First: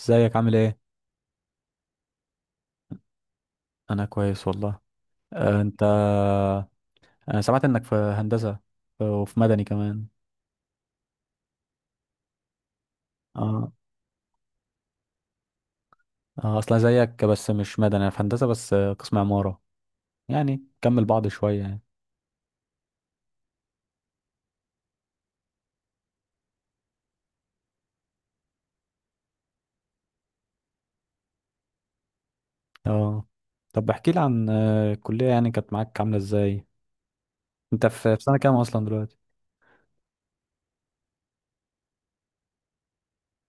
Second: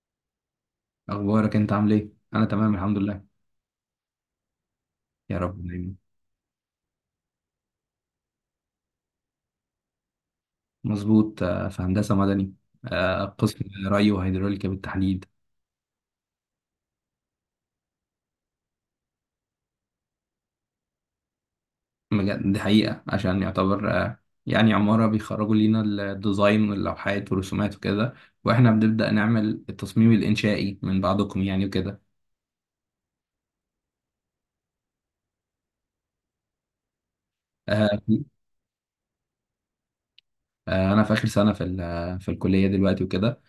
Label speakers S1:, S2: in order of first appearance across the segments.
S1: ازيك عامل ايه؟
S2: اخبارك انت عامل ايه؟ انا تمام الحمد لله.
S1: انا كويس والله.
S2: يا رب
S1: انت
S2: دايما.
S1: انا سمعت انك في هندسة وفي مدني كمان.
S2: مظبوط، في هندسه مدني. قسم
S1: اه
S2: ري وهيدروليكا بالتحديد.
S1: اه اصلا زيك بس مش مدني، انا في هندسة بس، قسم عمارة، يعني كمل بعض شوية يعني.
S2: بجد دي حقيقه. عشان يعتبر يعني عماره بيخرجوا لينا الديزاين واللوحات والرسومات وكده. واحنا بنبدا نعمل التصميم الانشائي من بعضكم، يعني، وكده.
S1: اه طب احكي لي عن الكلية، يعني كانت معاك عاملة ازاي؟ انت
S2: آه،
S1: في سنة كام اصلا دلوقتي؟
S2: انا في اخر سنه في في الكليه دلوقتي وكده.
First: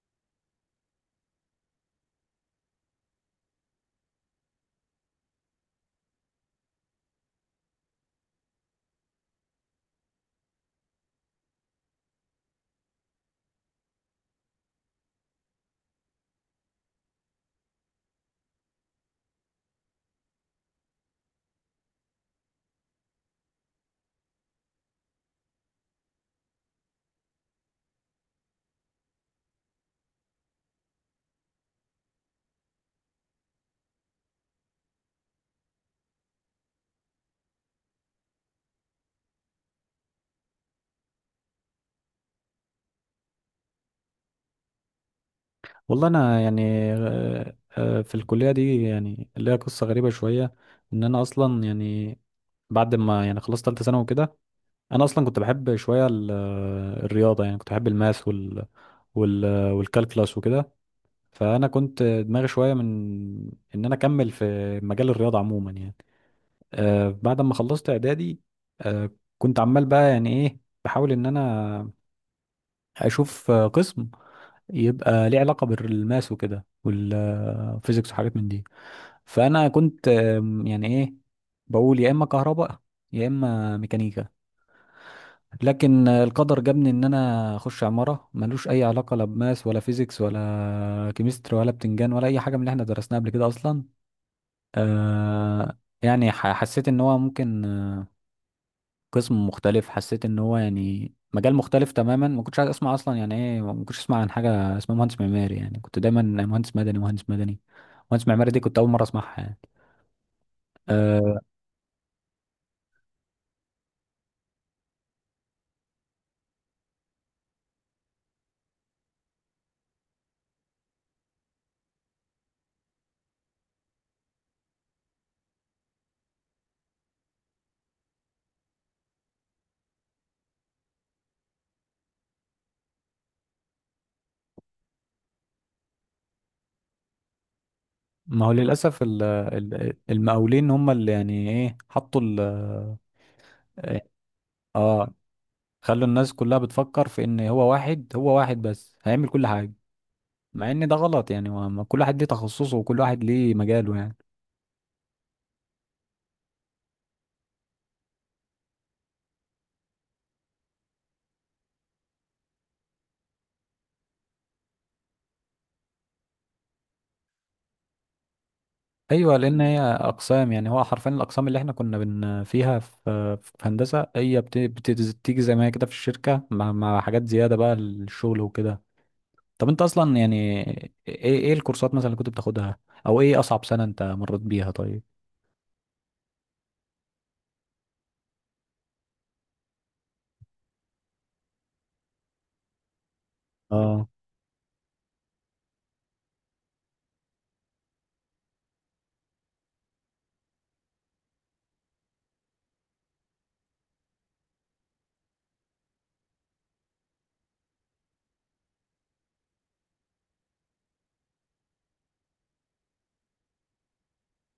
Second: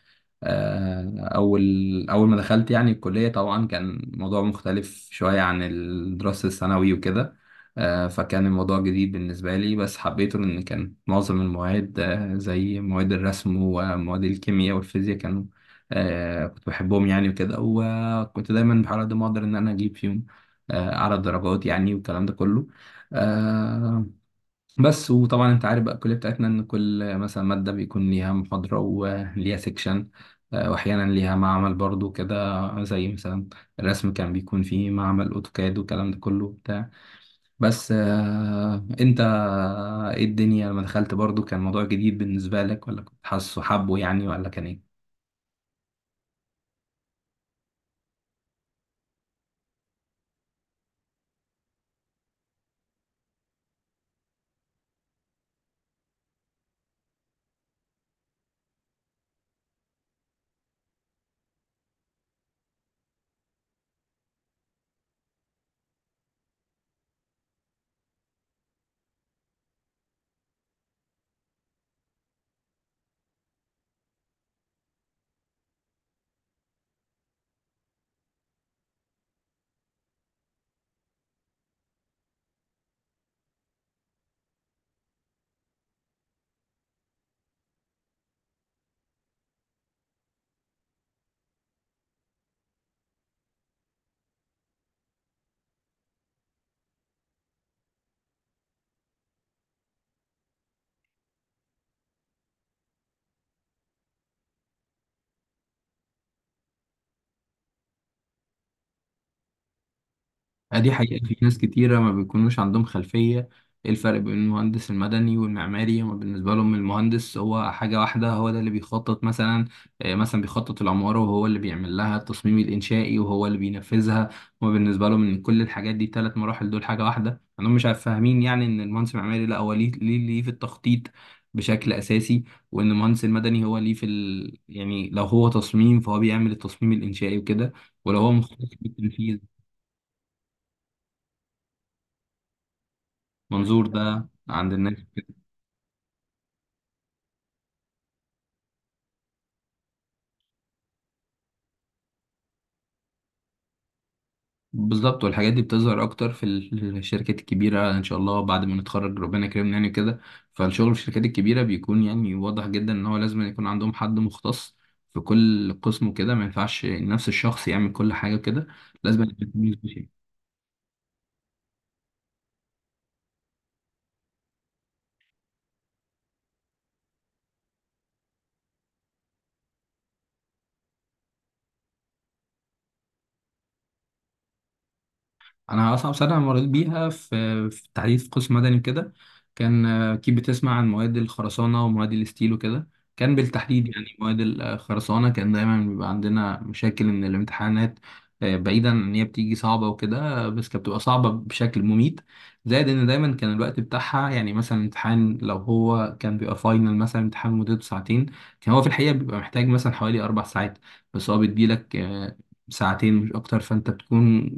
S2: آه، أول أول ما دخلت يعني الكلية، طبعا كان موضوع مختلف شوية عن الدراسة الثانوي وكده. فكان الموضوع جديد بالنسبة لي، بس حبيته لأن كان معظم المواد زي مواد الرسم ومواد الكيمياء والفيزياء كانوا آه، كنت بحبهم يعني وكده. وكنت دايما بحاول على قد ما أقدر إن أنا أجيب فيهم أعلى درجات يعني والكلام ده كله. آه، بس وطبعا انت عارف بقى الكليه بتاعتنا ان كل مثلا ماده بيكون ليها محاضره وليها سيكشن، واحيانا ليها معمل برضو كده، زي مثلا الرسم كان بيكون فيه معمل اوتوكاد والكلام ده كله بتاع. بس انت ايه الدنيا لما دخلت؟ برضو كان موضوع جديد بالنسبه لك ولا كنت حاسه حبه يعني ولا كان ايه؟
S1: والله انا يعني في الكلية دي يعني ليها قصة غريبة شوية، ان انا اصلا يعني بعد ما يعني خلصت تالتة ثانوي وكده، انا اصلا كنت بحب شويه الرياضه، يعني كنت بحب الماث وال وال والكالكلاس وكده. فانا كنت دماغي شويه من ان انا اكمل في مجال الرياضه عموما يعني. آه بعد ما خلصت اعدادي آه كنت عمال بقى يعني ايه بحاول ان انا اشوف قسم يبقى ليه علاقه بالماث وكده والفيزيكس وحاجات من دي. فانا كنت يعني ايه بقول يا اما كهرباء يا اما ميكانيكا. لكن القدر جابني ان انا اخش عمارة، ملوش اي علاقة لا بماس ولا فيزيكس ولا كيمستري ولا بتنجان ولا اي حاجة من اللي احنا درسناها قبل كده اصلا. آه يعني حسيت ان هو ممكن قسم مختلف، حسيت ان هو يعني مجال مختلف تماما. ما كنتش عايز اسمع اصلا يعني ايه، ما كنتش اسمع عن حاجة اسمها مهندس معماري، يعني كنت دايما مهندس مدني مهندس مدني. مهندس معماري دي كنت اول مرة اسمعها يعني.
S2: دي حقيقة، في
S1: آه
S2: ناس كتيرة ما بيكونوش عندهم خلفية ايه الفرق بين المهندس المدني والمعماري. هما بالنسبة لهم المهندس هو حاجة واحدة، هو ده اللي بيخطط مثلا مثلا بيخطط العمارة، وهو اللي بيعمل لها التصميم الإنشائي، وهو اللي بينفذها. هما بالنسبة لهم إن كل الحاجات دي تلات مراحل دول حاجة واحدة عندهم. مش عارف فاهمين يعني إن المهندس المعماري لا، هو ليه في التخطيط بشكل أساسي. وإن المهندس المدني هو ليه في يعني لو هو تصميم فهو بيعمل التصميم الإنشائي وكده، ولو هو
S1: ما هو
S2: مخطط
S1: للاسف
S2: بالتنفيذ.
S1: المقاولين هم اللي يعني ايه حطوا ال-.
S2: منظور ده عند الناس.
S1: اه خلوا الناس كلها بتفكر في ان هو واحد، هو واحد بس هيعمل كل حاجه، مع ان ده غلط يعني. ما ما كل واحد ليه تخصصه وكل واحد ليه مجاله يعني.
S2: بالظبط. والحاجات دي بتظهر اكتر في الشركات الكبيره، ان شاء الله بعد ما نتخرج ربنا يكرمنا يعني كده. فالشغل في الشركات الكبيره بيكون يعني واضح جدا ان هو لازم يكون عندهم حد مختص في كل قسم وكده. ما ينفعش نفس الشخص يعمل كل حاجه كده، لازم
S1: ايوه لان هي
S2: يكون.
S1: اقسام، يعني هو حرفيا الاقسام اللي احنا كنا بن فيها في في هندسه هي بتيجي زي ما هي كده في الشركه، مع حاجات زياده بقى للشغل وكده. طب انت اصلا يعني ايه، ايه الكورسات مثلا اللي كنت بتاخدها، او ايه اصعب سنه انت مريت بيها طيب؟
S2: انا اصعب سنه مريت بيها في التحديد في قسم مدني وكده. كان آه، اكيد بتسمع عن مواد الخرسانه ومواد الستيل وكده. كان بالتحديد
S1: اه
S2: يعني مواد الخرسانه كان دايما بيبقى عندنا مشاكل ان الامتحانات بعيدا ان هي بتيجي صعبه وكده. بس كانت بتبقى صعبه بشكل مميت. زائد ان دايما كان الوقت بتاعها، يعني مثلا امتحان لو هو كان بيبقى فاينل مثلا، امتحان مدته ساعتين، كان هو في الحقيقه بيبقى محتاج مثلا حوالي اربع ساعات. بس هو بيديلك ساعتين مش اكتر، فانت بتكون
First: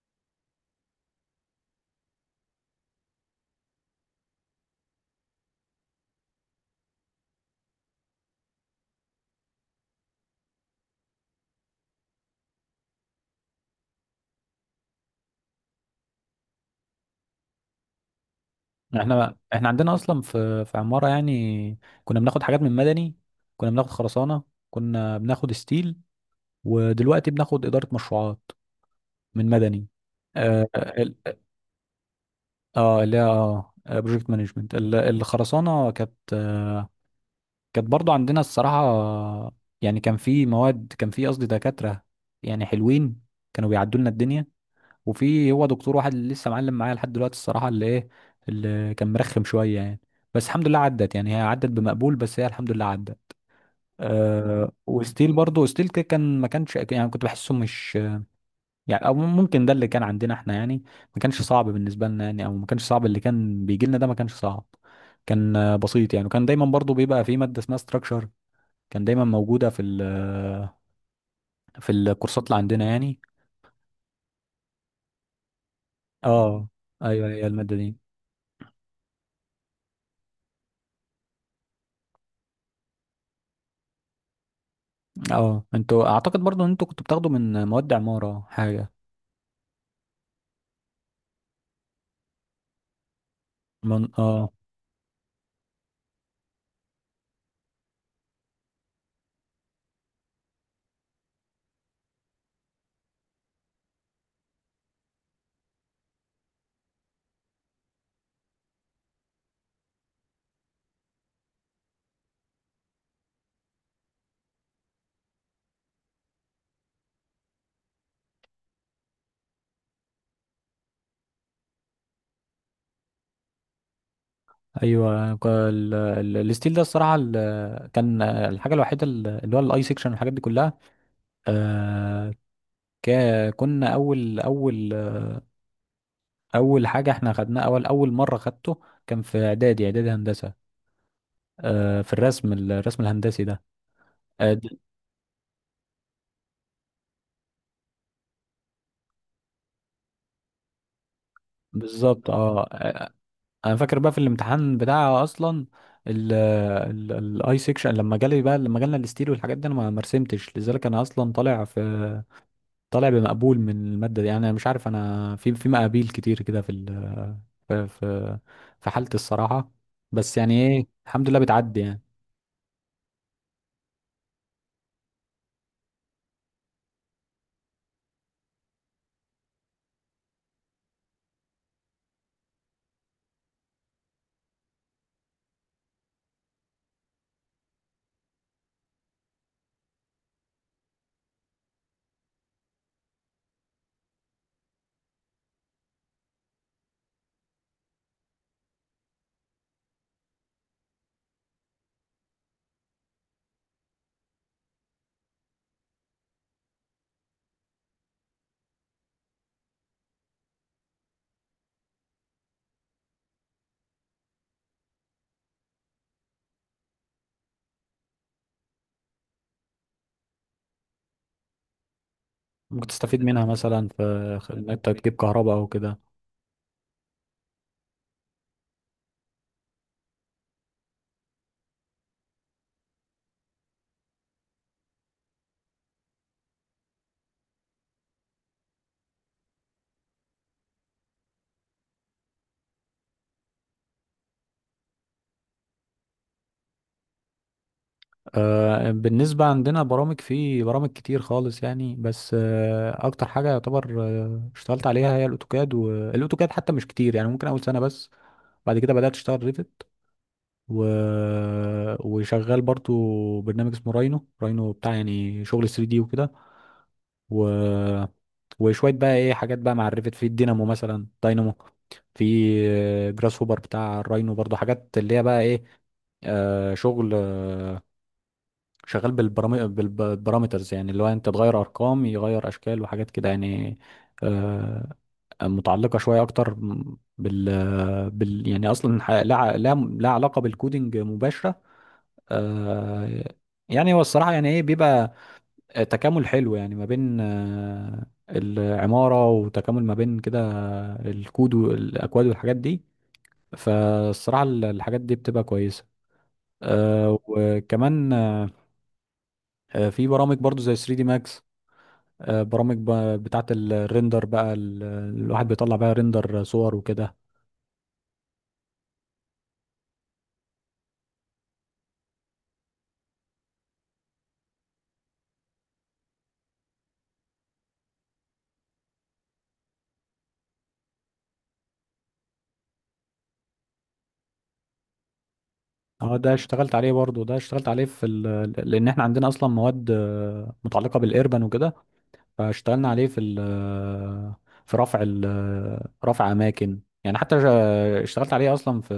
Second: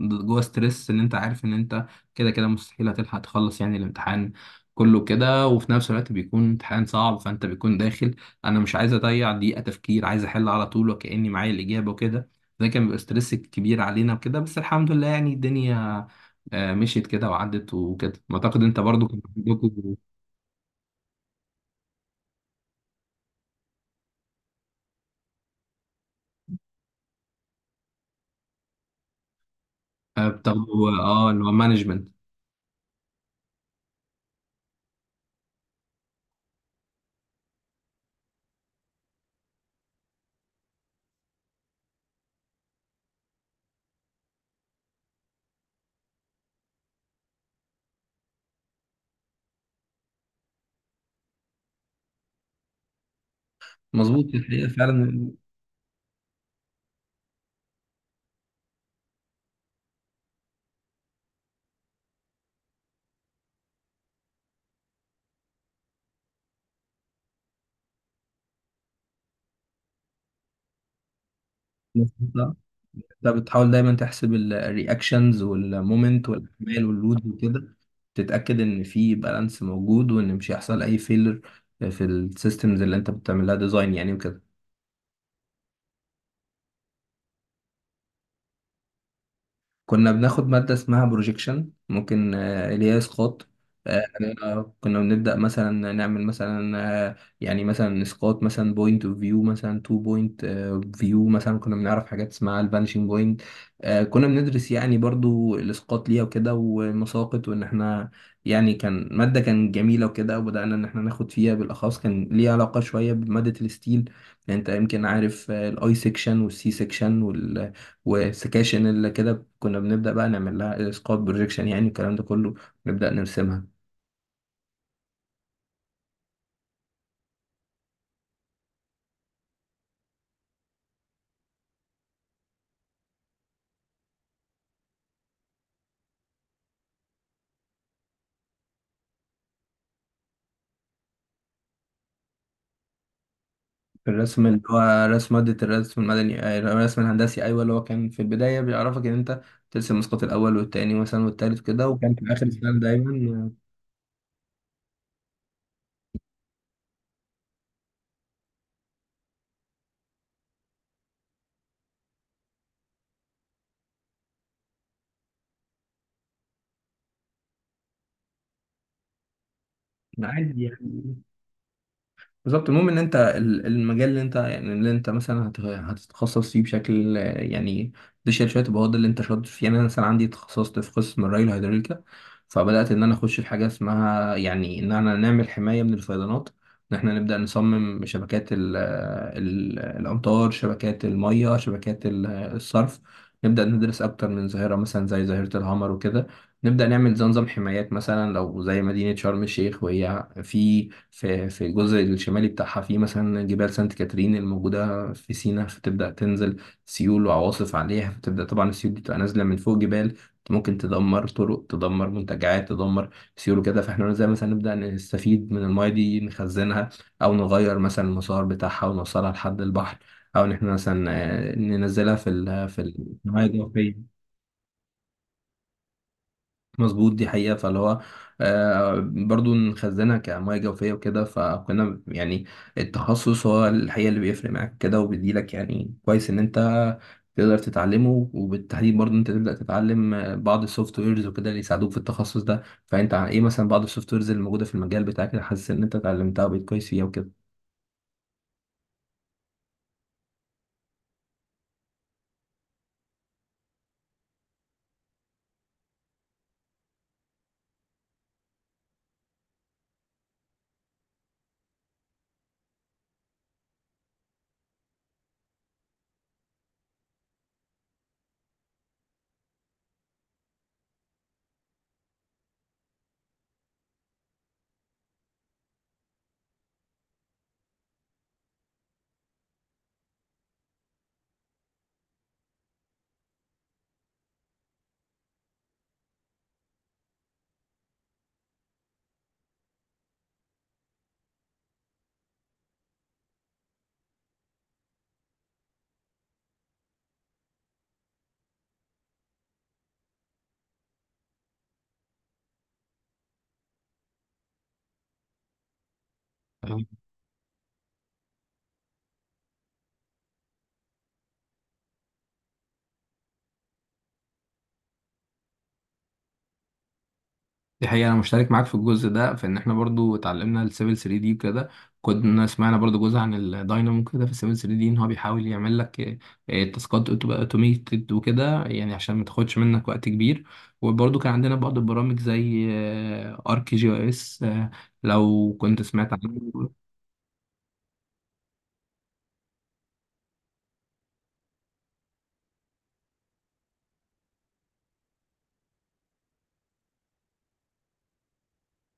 S2: جوه ستريس ان انت عارف ان انت كده كده مستحيل هتلحق تخلص يعني الامتحان كله كده. وفي نفس الوقت بيكون امتحان صعب، فانت بيكون داخل، انا مش عايز اضيع دقيقة تفكير، عايز احل على طول وكأني معايا الإجابة وكده. ده كان بيبقى ستريس كبير علينا وكده. بس الحمد لله يعني الدنيا مشيت كده وعدت وكده. اعتقد انت برضو كنت
S1: احنا
S2: عندكم
S1: عندنا اصلا في في عماره يعني كنا بناخد حاجات من مدني، كنا بناخد خرسانه، كنا بناخد ستيل، ودلوقتي بناخد اداره مشروعات من مدني. اه
S2: بتاخدوا
S1: ال-،
S2: اللي هو مانجمنت.
S1: اه اللي هي اه بروجكت مانجمنت. الخرسانه كانت برضو عندنا الصراحه يعني كان في مواد، كان في قصدي دكاتره يعني حلوين كانوا بيعدوا لنا الدنيا. وفي هو دكتور واحد اللي لسه معلم معايا لحد دلوقتي الصراحه، اللي ايه اللي كان مرخم شويه يعني. بس الحمد لله عدت، يعني هي عدت بمقبول، بس هي الحمد لله عدت.
S2: مظبوط، الحقيقة
S1: أه
S2: فعلا.
S1: وستيل برضه، ستيل كده كان ما كانش يعني كنت بحسه مش يعني، او ممكن ده اللي كان عندنا احنا يعني، ما كانش صعب بالنسبه لنا يعني، او ما كانش صعب اللي كان بيجي لنا ده ما كانش صعب. كان بسيط يعني. وكان دايما برضه بيبقى في ماده اسمها ستراكشر، كان دايما موجوده في ال في الكورسات اللي عندنا يعني.
S2: انت بتحاول دايما تحسب الرياكشنز والمومنت
S1: اه
S2: والاحتمال واللود
S1: ايوه هي
S2: وكده،
S1: الماده دي.
S2: تتاكد ان في بالانس موجود وان مش هيحصل اي فيلر في السيستمز اللي انت بتعمل لها ديزاين يعني وكده.
S1: اه انتوا اعتقد برضو ان انتوا كنتوا بتاخدوا من مواد عمارة حاجة
S2: كنا بناخد مادة اسمها بروجيكشن ممكن، اللي هي اسقاط. آه،
S1: من اه.
S2: كنا بنبدأ مثلا نعمل مثلا يعني مثلا اسقاط، مثلا بوينت اوف فيو، مثلا تو بوينت فيو، مثلا كنا بنعرف حاجات اسمها الفانشنج بوينت. كنا بندرس يعني برضو الاسقاط ليها وكده والمساقط وان احنا يعني. كان مادة كان جميلة وكده، وبدأنا ان احنا ناخد فيها بالاخص، كان ليها علاقة شوية بمادة الستيل. يعني انت يمكن عارف الاي سيكشن والسي سيكشن والسكاشن اللي كده. كنا بنبدأ بقى نعمل لها اسقاط بروجيكشن يعني الكلام ده كله، نبدأ نرسمها.
S1: ايوه الستيل ده الصراحة، كان الحاجة الوحيدة ال- اللي هو الاي سيكشن والحاجات دي كلها. آه... ك... كنا اول حاجة احنا خدناها، اول مرة خدته كان في اعدادي، اعدادي هندسة، في الرسم، الرسم الهندسي ده.
S2: الرسم
S1: آه...
S2: اللي
S1: د-
S2: هو رسم مادة الرسم المدني، الرسم الهندسي، أيوة، اللي هو كان في البداية بيعرفك إن أنت ترسم اسقاط الأول والتاني مثلا والتالت كده، وكان
S1: بالظبط
S2: في آخر
S1: اه.
S2: السنة دايما.
S1: انا فاكر بقى في الامتحان بتاع اصلا ال ال الاي سيكشن لما جالي بقى، لما جالنا الستيل والحاجات دي انا ما ما رسمتش، لذلك انا اصلا طالع في، طالع بمقبول من الماده دي يعني. انا مش عارف انا في مقابيل كتير كده في ال في في في حالتي الصراحه. بس
S2: عادي
S1: يعني ايه
S2: يعني.
S1: الحمد لله بتعدي يعني.
S2: بالظبط. المهم ان انت المجال اللي انت يعني اللي انت مثلا هتتخصص فيه بشكل يعني ديشير شويه، يبقى هو ده اللي انت شاطر فيه يعني. انا مثلا عندي تخصصت في قسم الري الهيدروليكا، فبدات ان انا اخش في حاجه اسمها يعني ان انا نعمل حمايه من الفيضانات. ان احنا نبدا نصمم شبكات ال الامطار، شبكات الميه، شبكات الصرف. نبدا ندرس اكتر من ظاهره مثلا زي ظاهره الهامر وكده. نبدأ نعمل زي نظام حمايات مثلا، لو زي مدينة شرم الشيخ وهي في الجزء الشمالي بتاعها، في مثلا جبال سانت كاترين الموجودة في سيناء، فتبدأ تنزل سيول وعواصف عليها، فتبدأ طبعا السيول دي تبقى نازلة من فوق جبال. ممكن تدمر طرق، تدمر منتجعات، تدمر سيول وكده. فاحنا زي مثلا نبدأ نستفيد من المايه دي، نخزنها، أو نغير مثلا المسار بتاعها ونوصلها لحد البحر، أو إن احنا مثلا ننزلها في
S1: ممكن تستفيد منها
S2: الحماية
S1: مثلا
S2: الجوفية.
S1: في انك تجيب كهرباء او كده.
S2: مظبوط، دي حقيقة. فاللي هو برضو نخزنها كمياه جوفية وكده، فكنا يعني التخصص هو الحقيقة اللي بيفرق معاك كده، وبيديلك يعني كويس إن أنت تقدر تتعلمه. وبالتحديد برضو أنت تبدأ تتعلم بعض السوفت ويرز وكده اللي يساعدوك في التخصص ده. فأنت عن إيه مثلا بعض السوفت ويرز اللي موجودة في المجال بتاعك اللي حاسس إن أنت اتعلمتها وبقيت كويس فيها وكده؟
S1: بالنسبة عندنا برامج، في برامج كتير خالص يعني. بس أكتر حاجة يعتبر اشتغلت عليها هي الأوتوكاد، والأوتوكاد حتى مش كتير يعني، ممكن أول سنة بس. بعد كده بدأت أشتغل ريفت و... وشغال برضو برنامج اسمه راينو بتاع يعني شغل 3 دي وكده. و... وشوية بقى إيه حاجات بقى مع الريفت، في الدينامو مثلا، داينامو، في جراس هوبر بتاع الراينو برضو، حاجات اللي هي بقى إيه، شغل شغال بالبارامترز، يعني اللي هو انت تغير ارقام يغير اشكال وحاجات كده يعني. آه، متعلقه شويه اكتر بال, يعني اصلا ح- لا ع- لا لا علاقه بالكودينج مباشره. آه، يعني هو الصراحه يعني ايه بيبقى تكامل حلو، يعني ما بين العماره، وتكامل ما بين كده الكود والاكواد والحاجات دي. فالصراحه ال- الحاجات دي بتبقى كويسه. وكمان في برامج برضو زي 3 دي ماكس، برامج بتاعة الريندر بقى، ال- الواحد بيطلع بقى ريندر صور وكده.
S2: دي حقيقة، أنا مشترك معاك في الجزء ده في إن إحنا برضو اتعلمنا السيفل 3 دي وكده. كنا سمعنا برضو جزء عن الداينامو كده في السيفل 3 دي، إن هو بيحاول يعمل لك تاسكات تبقى أوتوميتد وكده يعني عشان ما تاخدش منك وقت كبير. وبرضو كان عندنا بعض البرامج زي آرك جي أو إس، لو كنت سمعت
S1: اه ده
S2: عنه.
S1: اشتغلت عليه برضه، ده اشتغلت عليه في لان احنا عندنا اصلا مواد متعلقة بالايربان وكده. فاشتغلنا عليه في ال... آه، في رفع ال... آه، رفع اماكن يعني. حتى اشتغلت عليه اصلا في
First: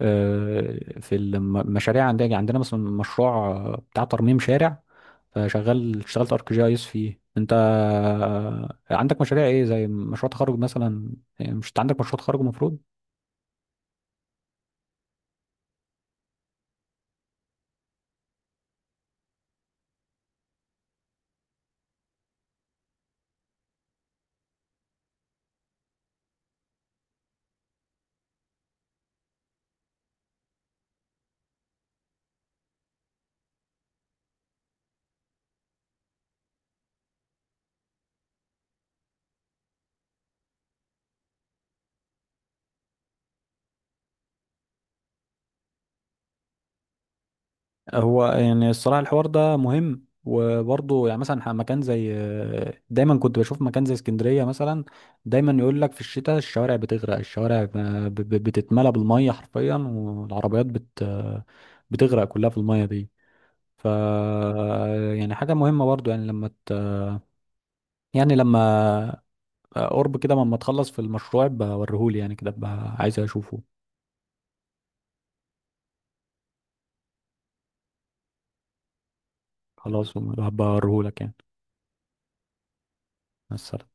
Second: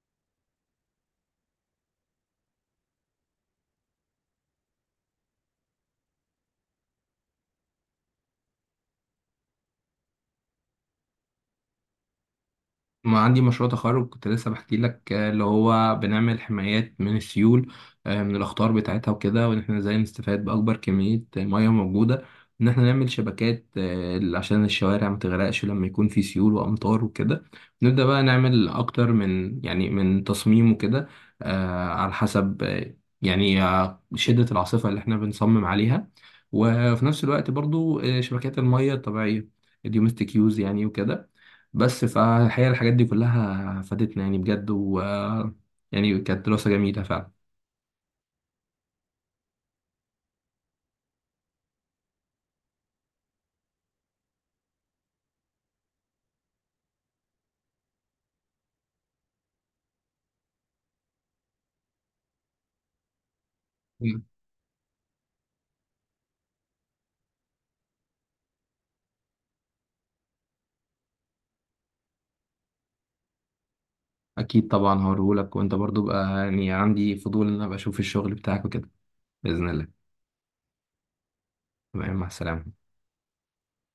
S1: في المشاريع. عندنا مثلا مشروع بتاع ترميم شارع، فشغال اشتغلت ارك جي اس فيه. انت عندك مشاريع ايه زي مشروع تخرج مثلا؟ مش انت عندك مشروع تخرج المفروض؟
S2: ما عندي مشروع تخرج كنت لسه بحكي لك اللي هو بنعمل حمايات من السيول، من الأخطار بتاعتها وكده، وإن إحنا إزاي نستفاد بأكبر كمية مية موجودة. إن إحنا نعمل شبكات عشان الشوارع ما تغرقش لما يكون في سيول وأمطار وكده. نبدأ بقى نعمل أكتر من يعني من تصميم وكده، على حسب شدة العاصفة اللي إحنا بنصمم عليها. وفي نفس الوقت برضو شبكات المية الطبيعية، الدومستيك يوز يعني وكده. بس فالحقيقة الحاجات دي كلها فادتنا يعني بجد، و يعني كانت دراسة جميلة فعلا.
S1: هو يعني الصراحه الحوار ده مهم. وبرضه يعني مثلا مكان زي دايما كنت بشوف مكان زي اسكندريه مثلا، دايما يقول لك في الشتاء الشوارع بتغرق، الشوارع بتتملى بالميه حرفيا، والعربيات بت آه، بتغرق كلها في الميه دي. ف
S2: مم.
S1: يعني حاجه مهمه برضه يعني يعني لما قرب كده ما تخلص في المشروع بوريهولي يعني كده بقى عايز اشوفه.
S2: أكيد طبعا هوريهولك. وأنت برضو بقى يعني عندي فضول إن أنا أبقى أشوف الشغل بتاعك وكده. بإذن الله.
S1: خلاص هبقى اوريهولك يعني.
S2: تمام، مع السلامة.
S1: مع السلامة.